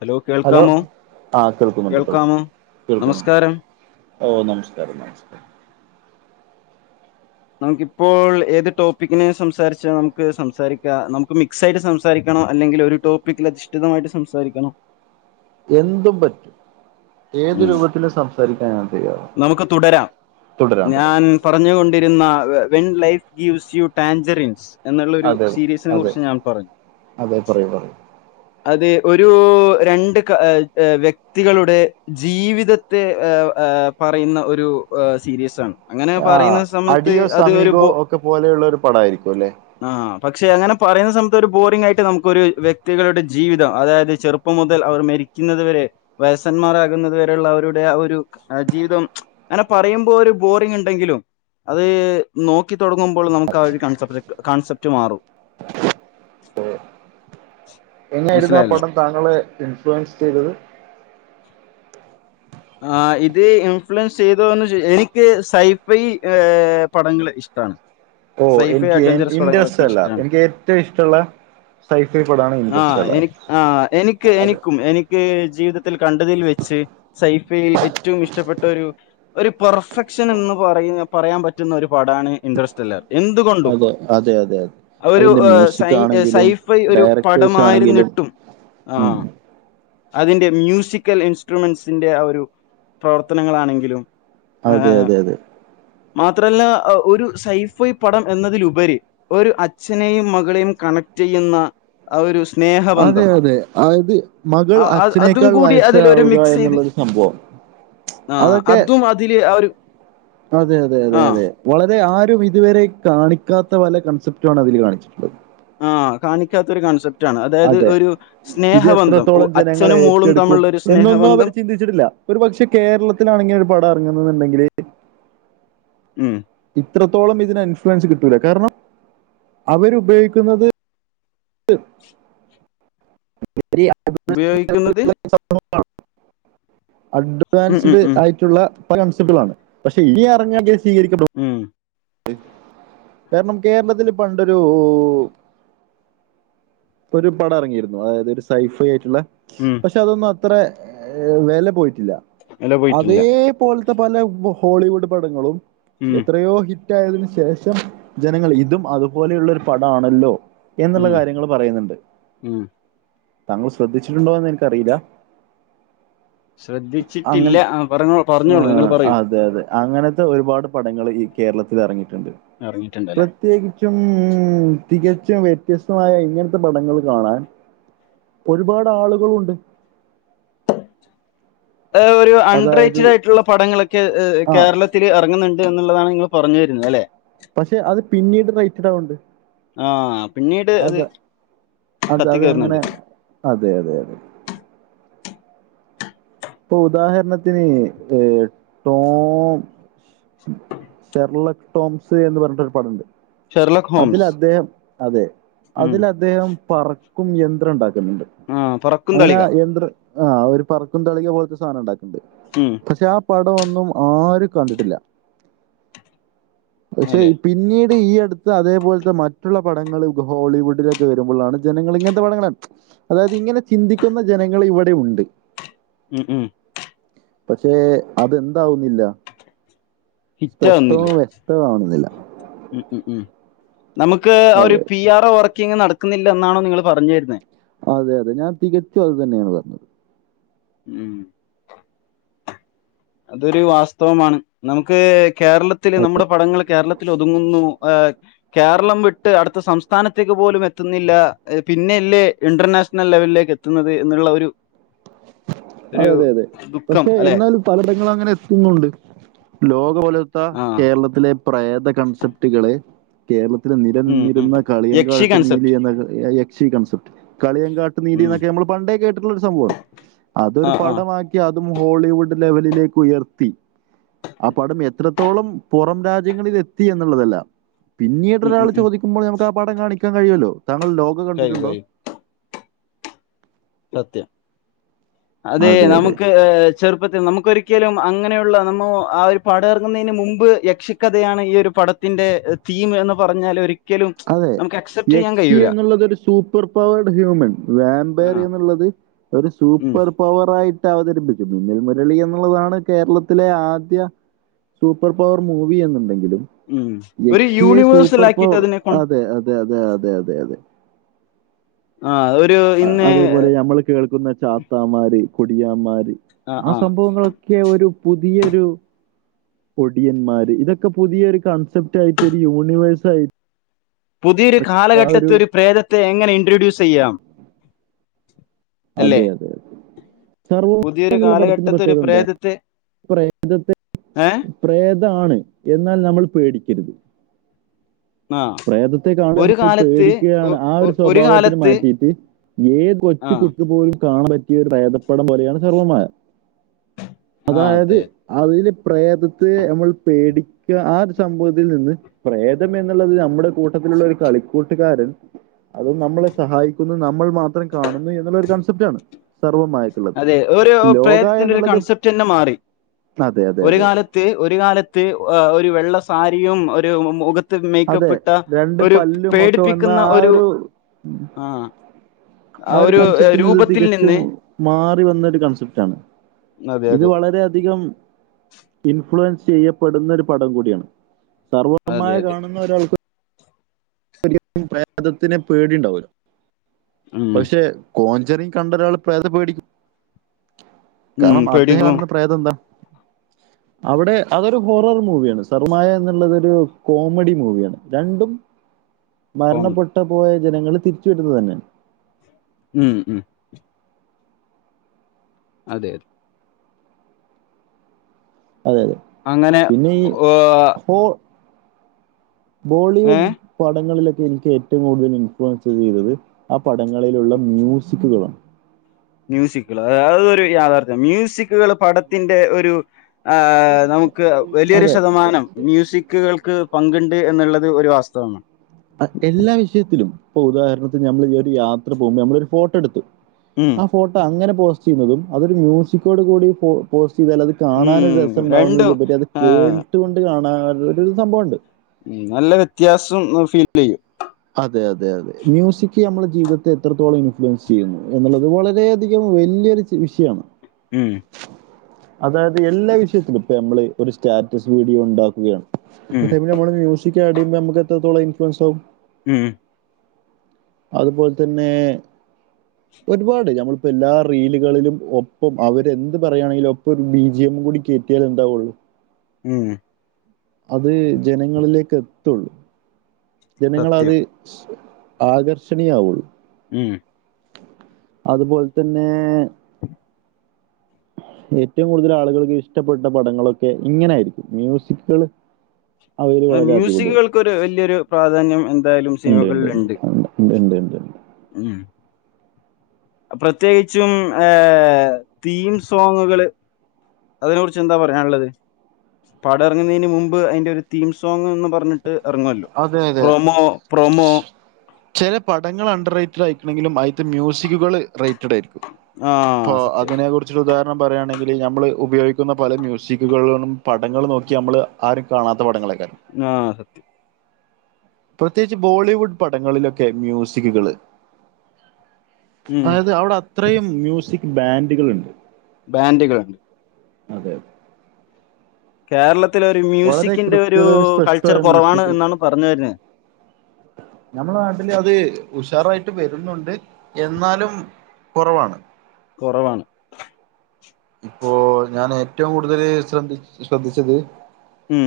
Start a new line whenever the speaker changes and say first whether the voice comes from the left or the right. left: Hello കേൾക്കാമോ,
right: ആ കേൾക്കുന്നുണ്ട് കേൾക്കുന്നുണ്ട്
left: കേൾക്കാമോ
right: കേൾക്കുന്നുണ്ട്
left: നമസ്കാരം
right: ഓ നമസ്കാരം നമസ്കാരം
left: നമുക്കിപ്പോൾ ഏത് ടോപ്പിക്കിനേ സംസാരിച്ചാ നമുക്ക് സംസാരിക്കാം നമുക്ക് മിക്സ് ആയിട്ട് സംസാരിക്ക് സാരിക്കണോ അല്ലെങ്കിൽ ഒരു ടോപ്പിക്കിലധിഷഠിതമായിട്ട് സംസാരിക്കണോ
right: എന്തും പറ്റും. ഏത്
left: ഉം.
right: രൂപത്തിലും സം ഉപയോഗിക്കാൻ അറിയൊ
left: നമുക്ക് തുടരാം
right: തുടരാം
left: ഞാൻ പറഞ്ഞുകൊണ്ടിരുന്ന when life gives you tangerines എന്നുള്ളൊരു
right: അതെ
left: സീരീസിനെ
right: അതെ
left: കുറിച്ച് ഞാൻപറഞ്ഞു
right: അതെ പറയൂ പറയൂ
left: അതെ ഒരൂ രണ്ട് ക വ്യക്തികളുടെ ജീവിത ത്തെ എ ഏ പറയുന്ന ഒരു സീരീസാണ്
right: ആ അടിയോ സമീഗോ
left: ബോ-
right: ഒക്കെ പോലെയുള്ളൊരു പടായിരിക്കും അല്ലെ
left: ആ പക്ഷെ അങ്ങനെ പറയുന്ന സമയത്തൊരു ബോറിങ്ങായിട്ട് നമുക്കൊരു വ്യക്തികളുടെ ജീവിതം അതായത് ചെറുപ്പ് പ്പം മുതൽ അവർ മരിക്കുന്നതുവരെ വയസന്മാരാകുന്നതു വരെയുള്ളവരുടെ ആ ഒരു ആജ് ജീവിതം അങ്ങനെ പറയുമ്പോ ഒരു ബോറിങ്ങുണ്ടെങ്കിലും അതേ നോക്കി തുടങ്ങുമ്പോൾ നമുക്കാ ഒരു കൺസെപ്പര കാൺസെപ്റ്റ് മാറും
right: എങ്ങനായിരുന്നു ആ
left: മനസ്സിലായല്ലോ
right: പടം താങ്കളെ ഇൻഫ്ലുവൻസ് ചെയ്തത്
left: ആ ഇതേ ഇൻഫ്ലുവൻസ് ചെയ്തോന്ന് ചോ എനിക്ക് സൈഫൈ പടങ്ങളെ ഇഷ്ട് താണ്
right: ഓ എനിക്ക് ഇന്റെസ്റ്റല്ല എനിക്കേറ്റവും ഇഷ്ട്ടോള്ള
left: ആ എനിക്ക് ആ എനിക്കെ
right: അതെ
left: എനിക്കും എനിക്ക് ക്കെ ജീവിതത്തിൽ കണ്ടതിൽ വെച്ച് സൈഫയിൽ ഏറ്റവും ഇഷ്ടപ്പെട്ടൊരു ഒരു പെർഫെക്ഷൻ എന്ന് പറയുന്ന പറയാൻ പറ്റുന്ന ഒരു പടാണ് ഇന്ട്രെസ്റ്റ് ത്തില്ല എന്തുകൊണ്ടും
right: അതെ അതെ അതെ അതെ
left: അതൊരു
right: അതിന്റെ
left: ഏ സൈ
right: മ്യൂസിക് ആണെങ്കിലും
left: സൈഫൈ ഒരു
right: ഡയറക്ടേഴ്സ് ആണെങ്കിലും
left: പടമായിരുന്നിട്ടും ആ
right: ഉം
left: അതിന്റെ മ്യൂസിക്കൽ ഇൻസ്ട്രുമെന്റ്സിന്റെ ആ ഒരു പ്രവർത്തനങ്ങളാണെങ്കിലും
right: അതെ
left: ആഹ്
right: അതെ അതെ
left: മാത്രല്ല ഒരു സൈഫയ് പടം എന്നതിലുപരി ഒരു അച്ഛനെയും മകളെയും കണക്ട് ചെയ്യുന്ന ആ ഒരു സ്നേഹം
right: അതെ അതെ അത് മകൾ
left: അ- അതും
right: അച്ഛനേക്കാൾ
left: കൂടി അതിലൊരു
right: വയസ്സാവുക
left: മിക്സ് ചെയ്ത്
right: എന്നുള്ളൊരു സംഭവം
left: ആ
right: അതൊക്കെ
left: അതും അതില് ആ ഒരു
right: അതെ അതെ അതെ
left: ആ
right: അതെ വളരെ ആരും ഇതുവരെ കാണിക്കാത്ത പല കൺസെപ്റ്റുമാണ് അതിലു കാണിച്ചിട്ടുള്ളത്
left: ആഹ് കാണിക്കാത്തൊരു കൺസെപ്റ്റ് റ്റാണ് അതായത്
right: അതെ
left: ഒരു
right: ഇത്
left: സ്നേഹബന്ധം ഓ
right: എത്രത്തോളം ജനങ്ങൾ
left: അച്ഛനും മോളും തമ്മിലുള്ളൊരു സ്നേഹബന്ധം
right: ച്ചിട്ടില്ല ഒരു പക്ഷെ കേരളത്തിലാണിങ്ങനൊരു പടം ഇറങ്ങുന്നുണ്ടെങ്കിലെ
left: ഉം
right: ഇത്രത്തോളം ഇതിന് ഇൻഫ്ലുവൻസ് കിട്ടൂല്ല കാരണം അവരുപയോഗിക്കുന്നത് അ [unintelligible]
left: ഉപയോഗിക്കുന്നത്
right: [unintelligible]
left: ഉം ഉം
right: അഡ്വാൻസ്ഡ്
left: ഉം
right: ആയി ള്ള പലസ്ബ്ദങ്ങളാണ് പക്ഷെ ഇനി അറിഞ്ഞാ സ്വീകരിക്കപ്പെടുമോ
left: ഉം
right: കാരണം കേരളത്തില് പണ്ടൊരൂ ഒരു പടം ഇറങ്ങിയിരുന്നു അതായത് ഒരു സൈഫ ആയിട്ടുള്ള
left: ഉം
right: ച്ച് അതൊന്നും അത്ര വെല പോയിട്ടില്ല
left: ഇല
right: അതേ
left: പോയിട്ടില്ല
right: ഇപ്പോലത്തെ പല ഹോളിവുഡ് പടങ്ങളും
left: ഉം
right: എത്രയോ ഹിറ്റ് ഹിറ്റായതിനുശേഷം ജനങ്ങൾ ഇതും അതുപോലെയുള്ളൊരു പടാണല്ലോ എ ന്നുള്ള
left: ഉം
right: കാര്യങ്ങൾ പറയുന്നുണ്ട്
left: ഉം
right: താങ്കൾ ശ്രദ്ധിച്ചിട്ടുണ്ടോ എന്ന് എനക്കറീല്ല അങ്ങൻ
left: ശ്രദ്ധിച്ചിട്ടില്ല ആ പറഞ്ഞോ പറഞ്ഞോളൂ നിങ്ങള്
right: ആഹ്
left: പറയൂ
right: അതെ അതെ അങ്ങനത്തെ ഒരുപാട് പടങ്ങൾ ഈ കേരളത്തിൽ എറങ്ങീട്ട്ണ്ട്
left: എർങ്ങിട്ട്ണ്ട്ല്ലേ
right: പ്രത്യേകിച്ചും തികച്ചും വ്യത്യസ്തമായ ഇങ്ങനത്തെ പടങ്ങൾ കാണാൻ ഒരുപാടാളുകളുണ്ട്
left: ഒരു
right: അതായത്
left: അൺറേറ്റഡ് ആയിട്ടുള്ള പടങ്ങളൊക്കെ
right: ആ
left: കേരളത്തി ത്തിൽ എറങ്ങുന്നുണ്ട് എന്നുള്ളതാണ് നിങ്ങൾ പറഞ്ഞു വരുന്നത് അല്ലെ
right: പക്ഷെ അത് പിന്നീട് റൈറ്റിടുണ്ട്
left: ആ പിന്നീട് അത്
right: അതാ അത
left: കത്തി കയറുന്നുണ്ട്
right: അതങ്ങനെ അതെ അതെ അതെ ഇപ്പൊ ഉദാഹരണത്തിന് ട്ടോം ഷെർലക് ടോംസ് എന്ന് പറഞ്ഞിട്ട ഒരു പടണ്ട്
left: ഷെർലക്
right: അതിൽ
left: ഹോംസ്
right: അദ്ദേഹം, അതെ
left: ഉം
right: അതിലദ്ദേഹം പറക്കും യന്ത്രം ഉണ്ടാക്കന്ന്ണ്ട്
left: ആ പറക്കും
right: അങ്ങനെ
left: തളിക
right: യന്ത്ര ആഹ് ഒരു പറക്കും തളിക പോലത്തെ സാധനം ഉണ്ടാക്ക്ണ്ട്
left: ഉം
right: പക്ഷെ ആ പടൊന്നും ആരും കണ്ടിട്ടില്ല പക്ഷെ
left: അല്ലെ
right: പിന്നീട് ഈ അടു അതേപോലത്തെ മറ്റുള്ള പടങ്ങൾ ഹോളിവുഡിലൊക്കെ വരുമ്പോളാണ് ജനങ്ങൾ ഇങ്ങനത്തെ പടങ്ങളാണ് അതായത് ഇങ്ങനെ ചിന്തിക്കുന്ന ജനങ്ങൾ ഇവിടെ ഉണ്ട്
left: ഉം ഉം
right: പക്ഷെ അതെന്താവുന്നില്ല
left: ഹിറ്റാവുന്നില്ല
right: സ്പഷ്ടവും വ്യക്തമാവുന്നില്ല.
left: ഉം ഉം നമുക്ക് ആ ഒരു
right: അതെ
left: പി ആർ ഒ വർക്കിങ്ങ് നടക്കുന്നില്ല എന്നാണോ നിങ്ങള് പറഞ്ഞു വരുന്നേ
right: അതെ അതെ ഞാൻ തികച്ചും അത് തന്നെയാണ് പറഞ്ഞത്
left: ഉം അതൊരു വാസ്തവമാണ് നമുക്ക് കേരളത്തില് നമ്മുടെ പടങ്ങൾ കേരളത്തിലൊതു തുങ്ങുന്നു ആഹ് കേരളം വിട്ട് അടുത്ത സംസ്ഥാനത്തേക്ക് പോലും എത്തുന്നില്ല പിന്നെല്ലേ ഇന്റർനാഷണൽ ലെവലിലേക്ക് എത്ത ത്തുന്നത് എന്നുള്ള ഒരു ഒരു
right: അതെ അതെ അതെ
left: ദുഃഖം
right: പക്ഷെ
left: അല്ലെ
right: എന്നാലും പലടങ്ങളങ്ങനെ എത്തുന്നുണ്ട് ലോക പോലത്ത
left: ആഹ്
right: കേരളത്തിലെ പ്രേത കൺസെപ്റ്റുകള് കേരളത്തിലെ
left: ഉം ഉം
right: നിലനിന്നിരുന്ന
left: യക്ഷി
right: കളിയങ്കാട്ട് നീലി
left: കൺസെപ്റ്റ്
right: എന്ന യക്ഷീ കൺസപ്റ്റ് കളിയംകാട്ട്
left: ഉം
right: നീലിന്നക്കെ നമ്മൾ പണ്ടേ കേട്ടുള്ളരു സംഭവാണ് അതൊരു
left: ആഹ് ആഹ്
right: പടമാക്കി അതും ഹോളിവുഡ് ലെവലിലേക്കുയർത്തി ആ പടം എത്രത്തോളം പൊറം രാജ്യങ്ങളിലെത്തി എന്ന്ള്ളതല്ല
left: ഉം
right: പിന്നീടൊരാൾ
left: ഉം ഉം
right: ചോദിക്കുമ്പോൾ നമുക്ക് ആ പടം കാണിക്കാൻ കഴിയല്ലോ. താങ്കൾ ലോക
left: കഴിയും
right: കണ്ടിട്ടുണ്ടോ
left: കഴിയും സത്യം അതെ നമുക്ക് ഏ ചെറുപ്പത്തിൽ നമുക്കൊരിക്കലും അങ്ങനെയുള്ള നമ്മൾ ആ ഒരു പടം എറങ്ങുന്നതിന് മുമ്പ് യക്ഷിക്കഥയാണ് ഈ ഒരു പടത്തി ത്തിന്റെ തീം എന്ന് പറഞ്ഞാൽ ഒരിക്ക
right: അതെ യക്ഷി എന്നുള്ളത് ഒരു സൂപ്പർ പവേർഡ് ഹ്യൂമൻ വാമ്പയർ
left: ആഹ്.
right: എന്നുള്ളത് ഒരു
left: മ്മ്.
right: Super power ആയിട്ടവതരിപ്പിച്ചു. മിന്നൽ മുരളി എന്നുള്ളതാണ് കേരളത്തിലെ ആദ്യ സൂപ്പർ പവർ മൂവി എന്നുണ്ടെങ്കിലും,
left: മ്മ്. ഒരു
right: യക്ഷിയെ
left: യൂണിവേഴ്സൽ
right: സൂപ്പർ
left: ആക്കിയിട്ട്
right: പവർ
left: അതിനെ കൊ
right: അതെ അതെ അതെ അതെ അതെ യതെ
left: ആ ഒരു ഇന്ന്
right: അതേപോലെ ഞമ്മൾ കേൾക്കുന്ന ചാത്താമാര്, കൊടിയാമാര്
left: ആഹ്,
right: ആ
left: ആഹ്.
right: സംഭവങ്ങൊളൊ ക്കെ ഒരു പുതിയൊരു ഒടിയന്മാര് ഇതൊക്കെ പുതിയൊരു കൺസെപ്റ്റ് ആയിറ്റ് ഒരു യൂണിവേഴ്സ് ആയി
left: പുതിയൊരു കാലഘട്ടത്ത് ഒരു പ്രേതത്തെ എങ്ങനെ ഇൻട്രഡ്യൂസെയ്യാം?
right: അതെ അതെതെ സർവ
left: പുതിയൊരു
right: എന്നുള്ള പടത്തിന്റെ
left: കാലഘട്ടത്തെ ഒരു
right: പ്രത്യേകതന്താ പ്രേതത്തെ.
left: ഏ
right: പ്രേതാണ് എന്നാൽ നമ്മൾ പേടിക്കരുത്.
left: ആഹ്.
right: പ്രേതത്തെ കാണൽ
left: ഒരു
right: നമ്മൾ
left: കാലത്ത് ഒ
right: പേടിക്കുകയാണ് ആ
left: ഒ
right: ഒരു സ്വഭാവത്തിന്
left: കാലത്ത്
right: മാറ്റിട്ട്. ഏ കൊച്ചു
left: ആഹ്.
right: കുട്ടി പോലും കാണ പറ്റ ഇ ഒരു പ്രേതപ്പെടം പോലെയാണ് സർവമായ,
left: ആഹ്
right: അതായത്
left: അതെ.
right: അതില് പ്രേതത്തെ നമ്മൾ പേടിക്ക ആ ഒരു സംഭവത്തിൽ നിന്ന്. പ്രേതം എന്നുള്ളത് നമ്മുടെ കൂട്ടത്തിലുള്ളരു കളിക്കൂട്ടുകാരൻ. അതും നമ്മളെ സഹായിക്കുന്നു നമ്മൾ മാത്രം കാണുന്നു എന്നുള്ളരു കൺസെപ്റ്റ് ആണ്.
left: അതെ ഒരു പ്രേതത്തിന്റെ ഒരു
right: എന്നുള്ളത്
left: കൺസെപ്റ്റ് തന്നെ മാറി
right: അതെ അതെ
left: ഒര്
right: അതെ
left: കാലത്ത് ത്ത് ഒരു കാലത്ത് ഒരു വെള്ള സാരിയും ഒരു മു മുഖ [unintelligible]
right: അതെ
left: മേയ്ക്കപ്പ്ട്ട
right: രണ്ട്
left: ഒരു
right: പല്ലും ഒക്കെ വന്ന
left: പേടിപ്പിക്ക്‌ന്ന
right: ആ
left: ഒരു ആഹ് ആ ഒരു
right: കൺസെപ്റ്റ് എന്നത്
left: രൂപത്തിൽ
right: തികച്ചും
left: നിന്ന്.
right: മാറി വന്നൊരു കൺസെപ്റ്റാണ്
left: അതെ
right: ഇത്
left: അതെ
right: വളരെ അധികം. ഇൻഫ്ലുവൻസ് ചെയ്യപ്പെടുന്ന ഒരു പടം കൂടിയാണ്
left: അതെ
right: സർവമായ
left: അതെ
right: കാണുന്ന ഒരാൾക്ക് ഒ പ്രേതത്തിനെ പേടിണ്ടാവുലോ
left: ഉം
right: പക്ഷെ കോഞ്ചെറിങ്‌ കണ്ട ഒരാള് പ്രേതത്തെ പേടിക്കും
left: ഉം
right: കാരണം അദ്ദേഹം
left: പേടിക്കും
right: ആണെന്ന് പ്രേതം എന്താ
left: [inaudible]
right: അവിടെ അതൊരു ഹോറർ മൂവിയാണ് സർവംമായ എന്നുള്ളതൊരു കോമഡി മൂവിയാണ് രണ്ടും.
left: കോമഡി
right: മരണപ്പെട്ട് പോയ ജനങ്ങള് തിരിച്ചു വരുന്നത് തന്നെ
left: ഉം ഉം അതെ അതെ.
right: അതെ അതെ
left: അങ്ങനെ
right: പിന്നെ ഈ
left: ഏഹ്,
right: ഹോ ബോളിവു
left: ഏ
right: പടങ്ങളിലൊക്കെ എനിക്ക് ഏറ്റവും കൂടുതൽ ഇൻഫ്ലുവൻസ് ചെയ്തത് ആ പടങ്ങളിലുള്ള മ്യൂസിക്കുകളാണ്.
left: മ്യൂസിക്കുകൾ അ അതൊരു യാഥാർഥ്യം മ്യൂസിക്കുകൾ പടത്തിന്റെ ഒരു ആഹ് നമുക്ക് വലിയൊരു
right: അതെ
left: ശതമാനം. മ്യൂസിക്കുകൾക്ക് പങ്കുണ്ട് എന്നുള്ളത് ഒരു വാസ്തവമാണ്
right: അ എല്ലാ വിഷയത്തിലും ഇപ്പൊ ഉദാഹരണത്തിന് ഞമ്മൾ ഒരു യാത്ര പോകുമ്പോ ഞമ്മള ഒരു ഫോട്ടോ ഇട്ത്തു
left: ഉം.
right: ആ ഫോട്ട അങ്ങനെ പോസ്റ്റ് ചെയ്യുന്നതും അതൊരു മ്യൂസിക്കോട് കൂടി പോ പോസ്റ്റ് ചെയ്താൽ അത്.
left: ഉം
right: കാണാൻ ഒരു
left: രണ്ടും
right: രസമുണ്ടാവുന്നതിലുപരി അത്
left: ആ
right: കേട്ട് കൊണ്ട് കാണാൻ ഒരു സംഭവണ്ട്
left: ഉം നല്ല വെത്യാസം ഫീൽ ചെയ്യും
right: അതെ അതെ അതെ മ്യൂസിക് ഞമ്മളെ ജീവിതത്തെ എത്രത്തോളം ഇൻഫ്ലുവൻസ് ചെയ്യുന്നു എന്നുള്ളത് വളരെയധികം വലില്ല്യരു വിഷയാണ്.
left: ഉം.
right: അതായത് എല്ലാ വിഷയത്തിലും ഇപ്പ ഞമ്മള് ഒരു സ്റ്റാറ്റസ് വീഡിയോ ഉണ്ടാക്കുകയാണ്. അ
left: ഉം
right: ടൈമ് നമ്മള് മ്യൂസിക് അഡ് ചെയ്യുമ്പോ നമക്ക് എത്രത്തോളം ഇൻഫ്ലുവൻസ് ആവും.
left: ഉം
right: അതുപോൽ തന്നെ.
left: [inaudible]
right: ഒരുപാട് ഞമ്മളിപ്പോ എല്ലാ റീലുകളിലും ഒപ്പം അവരെന്ത് പറയുകയാണെങ്കിലും ഒപ്പം ഒരു ബി ജി എമ്മും കൂടി കേ കേത് ഇണ്ടാവൊള്ളു
left: ഉം.
right: അത് ജനങ്ങളിലേക്കെത്തുള്ളൂ. ജനങ്ങൾ അത്
left: സത്യം
right: ആകർഷണീയാവുള്ളു
left: ങ്
right: അതുപോൽ തന്നെ. ഏറ്റവും കൂടുതൽ ആളുകൾക് ഇഷ്ടപ്പെട്ട പടങ്ങളൊക്കെ ഇങ്ങെനായിരിക്കും മ്യൂസിക്കള്
left: ഏ മ്യൂസിക്കുകൾക്കൊരു വല്ലിയൊരു പ്രാധാന്യം എന്തായാലും സിനിമകളിലിണ്ട്.
right: ഇണ്ട് ഇണ്ട് ഇണ്ട്
left: ഉം പ്രത്യേകിച്ചും ഏഹ് തീം സോങ്ങുകള് അതിനെ കുറിച്ച് എന്താ പറയാനുള്ളത്. പാട എറങ്ങുന്നെന് മുമ്പ് അതിന്റെ ഒരു തീം സോങ്ങ് എന്ന് പറഞ്ഞി [unintelligible] എറങ്ങല്ലോ
right: അതെ
left: പ്രോമോ പ്രോമോ
right: ചെല പടങ്ങൾ അണ്ടർ റേറ്റഡ് ആയിക്കണമെങ്കിലും ആയിത്തെ മ്യൂസിക്കുകൾ റേറ്റഡ് ആയിരിക്കും. ഇപ്പോ
left: ആഹ് സത്യം
right: അതിനെ കുറിച്ചിട്ട് ഉദാഹരണം പറയാണെങ്കില് ഞമ്മള് ഉപയോഗിക്കുന്ന പല മ്യൂസിക്കുകളൊന്നും പടങ്ങൾ നോക്കി നമ്മള് ആരും കാണാത്ത പടങ്ങളെ [unintelligible]
left: നാ സത്യം.
right: പ്രത്യേകിച്ച് ബോളിവുഡ് പടങ്ങളിലൊക്കെ മ്യൂസിക്കുകള്
left: ഉം
right: അതായത് അവിടെ അത്രയും മ്യൂസിക് ബാൻഡുകളിണ്ട്.
left: ബാൻഡുകൾ
right: അതെ.
left: കേരളത്തിലെ ഒരു
right: വളരെ
left: മ്യൂസിക്കിന്റെ ഒരു
right: കൃത്യതയും
left: കൾച്ചർ
right: സ്പഷ്ടമായ
left: കുറവാണ്
right: മ്യൂസിക്
left: എന്നാണ് പറഞ്ഞു വരുന്നത്
right: ഞമ്മുളെ നാട്ടില് അത് ഉഷാറായിട്ട് വരുന്നുണ്ട് എന്നാലും കൊറവാണ്.
left: കൊറവാണ്.
right: ഇപ്പോ ഞാൻ ഏറ്റവും കൂടുതല് ശ്രദ്ധി ശ്രദ്ധിച്ചത്
left: ഉം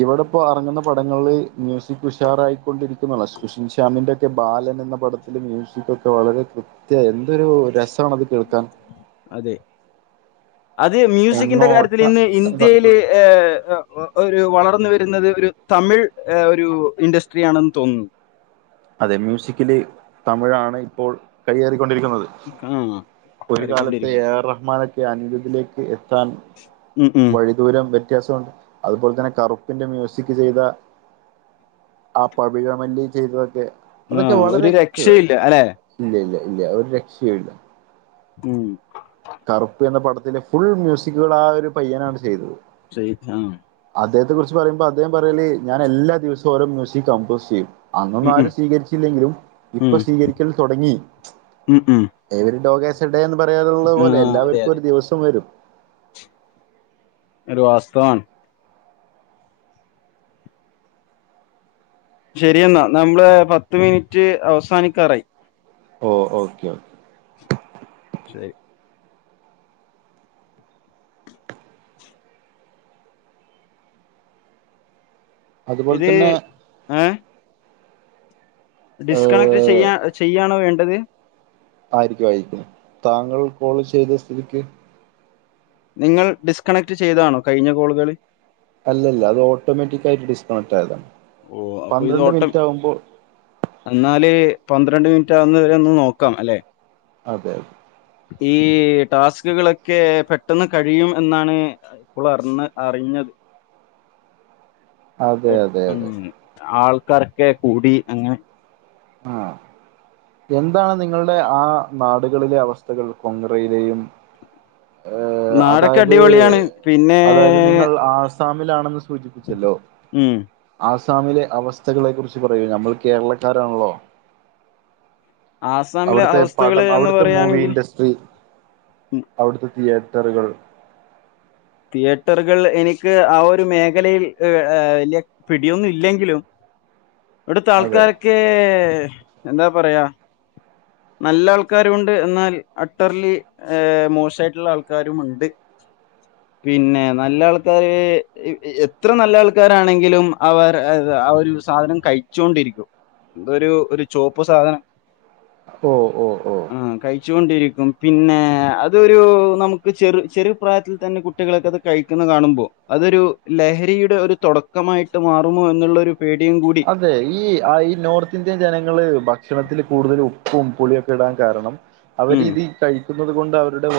right: ഇവിടെ ഇപ്പോ ഇറങ്ങുന്ന പടങ്ങളില് മ്യൂസിക് ഉഷാറായിക്കൊണ്ടിരിക്കുന്നള്ള സുഷിൻ ശ്യാമിന്റെ ഒക്കെ ബാലൻ എന്ന പടത്തി അതില് മ്യൂസികൊ ക്കെ വളരെ കൃത്യ എന്തൊരു രസണത് കേൾക്കാൻ
left: അതെ അത് മ്യൂസിക്കിന്റെ കാര്യത്തിൽ
right: എങ്ങോട്ട
left: ഇന്ന് ഇന്ത്യല് എഹ് ഒ ഒരു വളർന്നു വരുന്നത് ഒരു തമിഴ് ഒരു ഇൻഡസ്ട്രി ആണെന്ന് തോന്നുന്നു
right: അതെ മ്യൂസിക്കില് തമിഴാണ് ഇപ്പോൾ കൈയേറിക്കൊണ്ടിരിക്കുന്നത്.
left: ആ
right: ഒരു കാലത്തെ എ
left: കയറിക്കൊണ്ടിരിക്കുന്നു
right: ആർ റഹ് മാനൊക്കെ [unintelligible] എത്താൻ
left: ഉം, ഉം.
right: വഴിദൂരം വ്യത്യാസമുണ്ട്, അതുപോലെ തന്നെ കറുപ്പിന്റെ മ്യൂസിക് ചെയ്ത ആ പവിഴ മല്ലി ചെയ്തതൊക്കെ
left: ആ,
right: അതൊക്കെ
left: ഒരു
right: വളരെ കൃത്യത
left: രക്ഷയില്ല അല്ലേ
right: ഇല്ല ഇല്ല ഇല്ല ഒരു രക്ഷയു ല്ല
left: മ്
right: കറുപ്പ് എന്ന പടത്തിലെ ഫുൾ മ്യൂസിക്കുകൾ ആ ഒരു പയ്യനാണ് ചെയ്തത്
left: ചെയ്ത
right: അദ്ദേഹത്തെ കുറിച്ച് പറയുമ്പോ അദ്ദേഹം പറയല് ഞാൻ എല്ലാ ദിവസവും ഓരോ മ്യൂസിക് കമ്പോസ് ചെയ്യും.
left: ഉം, ഉം,
right: അന്നൊന്നാരും സ്വീകരിച്ചില്ലെങ്കിലും ഇപ്പ
left: ഉം,
right: സ്വീകരിക്കൽ തൊടങ്ങി.
left: ഉം, ഉം.
right: എവരി ഡോഗേസ്‌ ഡേ എന്ന് പറയാറുള്ളത്
left: ആ,
right: പോലെ
left: അതെ
right: എല്ലാവർക്കും
left: അതെ
right: ഒരു ദിവസം വരും.
left: ഒരു [unintelligible] ശെരിയെന്നാ നമ്മള് പത്ത് മിനിറ്റ് അവസാനിക്കാറായ്.
right: Oh okay okay.
left: ശരി
right: അതുപോലെ
left: ഇത്
right: തന്നെ
left: ഏ ഡിസ്കണക്ട്
right: ഏഹ്,
left: ചെയ്യ ചെയ്യാണോ വേണ്ടത്.
right: ആയിരിക്കും ആയിരിക്കും താങ്കൾ കോള് ചെയ്ത സ്ഥിതിക്ക്
left: നിങ്ങൾ ഡിസ്കണക്ട് ചെയ്തതാണോ കഴിഞ്ഞ കോളുകള്.
right: അല്ലല്ല അത് ഓട്ടോമാറ്റിക് ആയിട്ട് ഡിസ്കണക്റ്റ് ആയതാണ്
left: ഓഹ് അപ്പ ഇത്
right: പന്ത്രണ്ട്
left: ഓട്ടം
right: മിനിറ്റ് ആകുമ്പോൾ
left: എന്നാല് പന്ത്രണ്ട് മിനിറ്റ് ആകുന്ന വരെ ഒന്ന് നോക്കാം അല്ലെ.
right: അതെ അത്
left: ഈ ടാസ്കുകളൊക്കെ പെട്ടെന്ന് കഴിയും എന്നാണ് [unintelligible] ഇപ്പോള അറിണ് അറിഞ്ഞത്.
right: അതെ
left: പെ
right: അതെ
left: ഉം
right: അതെ
left: ആൾക്കാരൊക്കെ കൂടി അങ്ങനെ
right: ആഹ്. എന്താണ് നിങ്ങളുടെ ആ നാട്കളിലെ അവസ്ഥകൾ കൊങ്ക്രയിലെയും? ഏ
left: നാടൊക്കെ
right: അതായത്
left: അടിപൊളിയാണ്. പിന്നെ
right: അതായത് നിങ്ങൾ ആസാമിലാണെന്ന് സൂചിപ്പിച്ചല്ലോ.
left: ഉം
right: ആസാമിലെ അവസ്ഥകളെ കുറിച്ച് പറയൂ നമ്മൾ കേരളക്കാരാണല്ലോ?
left: ആസാമിലെ
right: അവിട്ത്തെ
left: അവസ്ഥകള്
right: പടം
left: എന്ന്
right: അവിട്ത്തെ മൂവി
left: പറയാണെങ്കിൽ
right: ഇൻഡ സ്ട്രി
left: ഉം
right: അവിട്ത്തെ തിയേറ്ററുകൾ.
left: തിയേറ്ററ്കൾ എനിക്ക് ആ ഒരു മേഖലയിൽ ഏ ഏ വല്യ പിടിയൊന്നും ഇല്ലെങ്കിലും അവിടുത്തെ
right: അതെ
left: ആൾക്കാരൊക്കെ എന്താ പറയാ നല്ല ആൾക്കാരുണ്ട് എന്നാൽ അട്ടർലി മോശയിട്ട്ള്ള ആൾക്കാരുമുണ്ട്. പിന്നെ നല്ല ആൾക്കാര് എത്ര നല്ല ആൾക്കാരാണെങ്കിലും അവർ ആ ഒരു സാധനം കയ്ച്ചോണ്ടിരിക്കും ഒരു ഒരു ചോപ്പ് സാധനം.
right: ഓ ഓ ഓ
left: ആഹ് കയ് ച്ചോണ്ടിരിക്കും പിന്നെ അതൊരു നമുക്ക് ചെറു ചെറു പ്രായത്തിൽ തന്നെ കു കുട്ടികളൊക്കെ അത് കഴിക്കുന്നത് കാണുമ്പോ അതൊരു ലഹരിയുടെ ഒരു തുടക്കമായിട്ട് മാറുമോ എന്നുള്ളരു പേടിയും കൂടി.
right: അതെ ഈ ആ ഈ നോർത്ത് ഇന്ത്യൻ ജനങ്ങള് ഭക്ഷണത്തിൽ കൂടുതൽ ഉപ്പും പുളിയൊക്കെ ഇടാൻ കാരണം
left: ഉം
right: അവര്ത് കഴിക്കുന്നുന്നത് കൊണ്ട് അവരുടെ വാ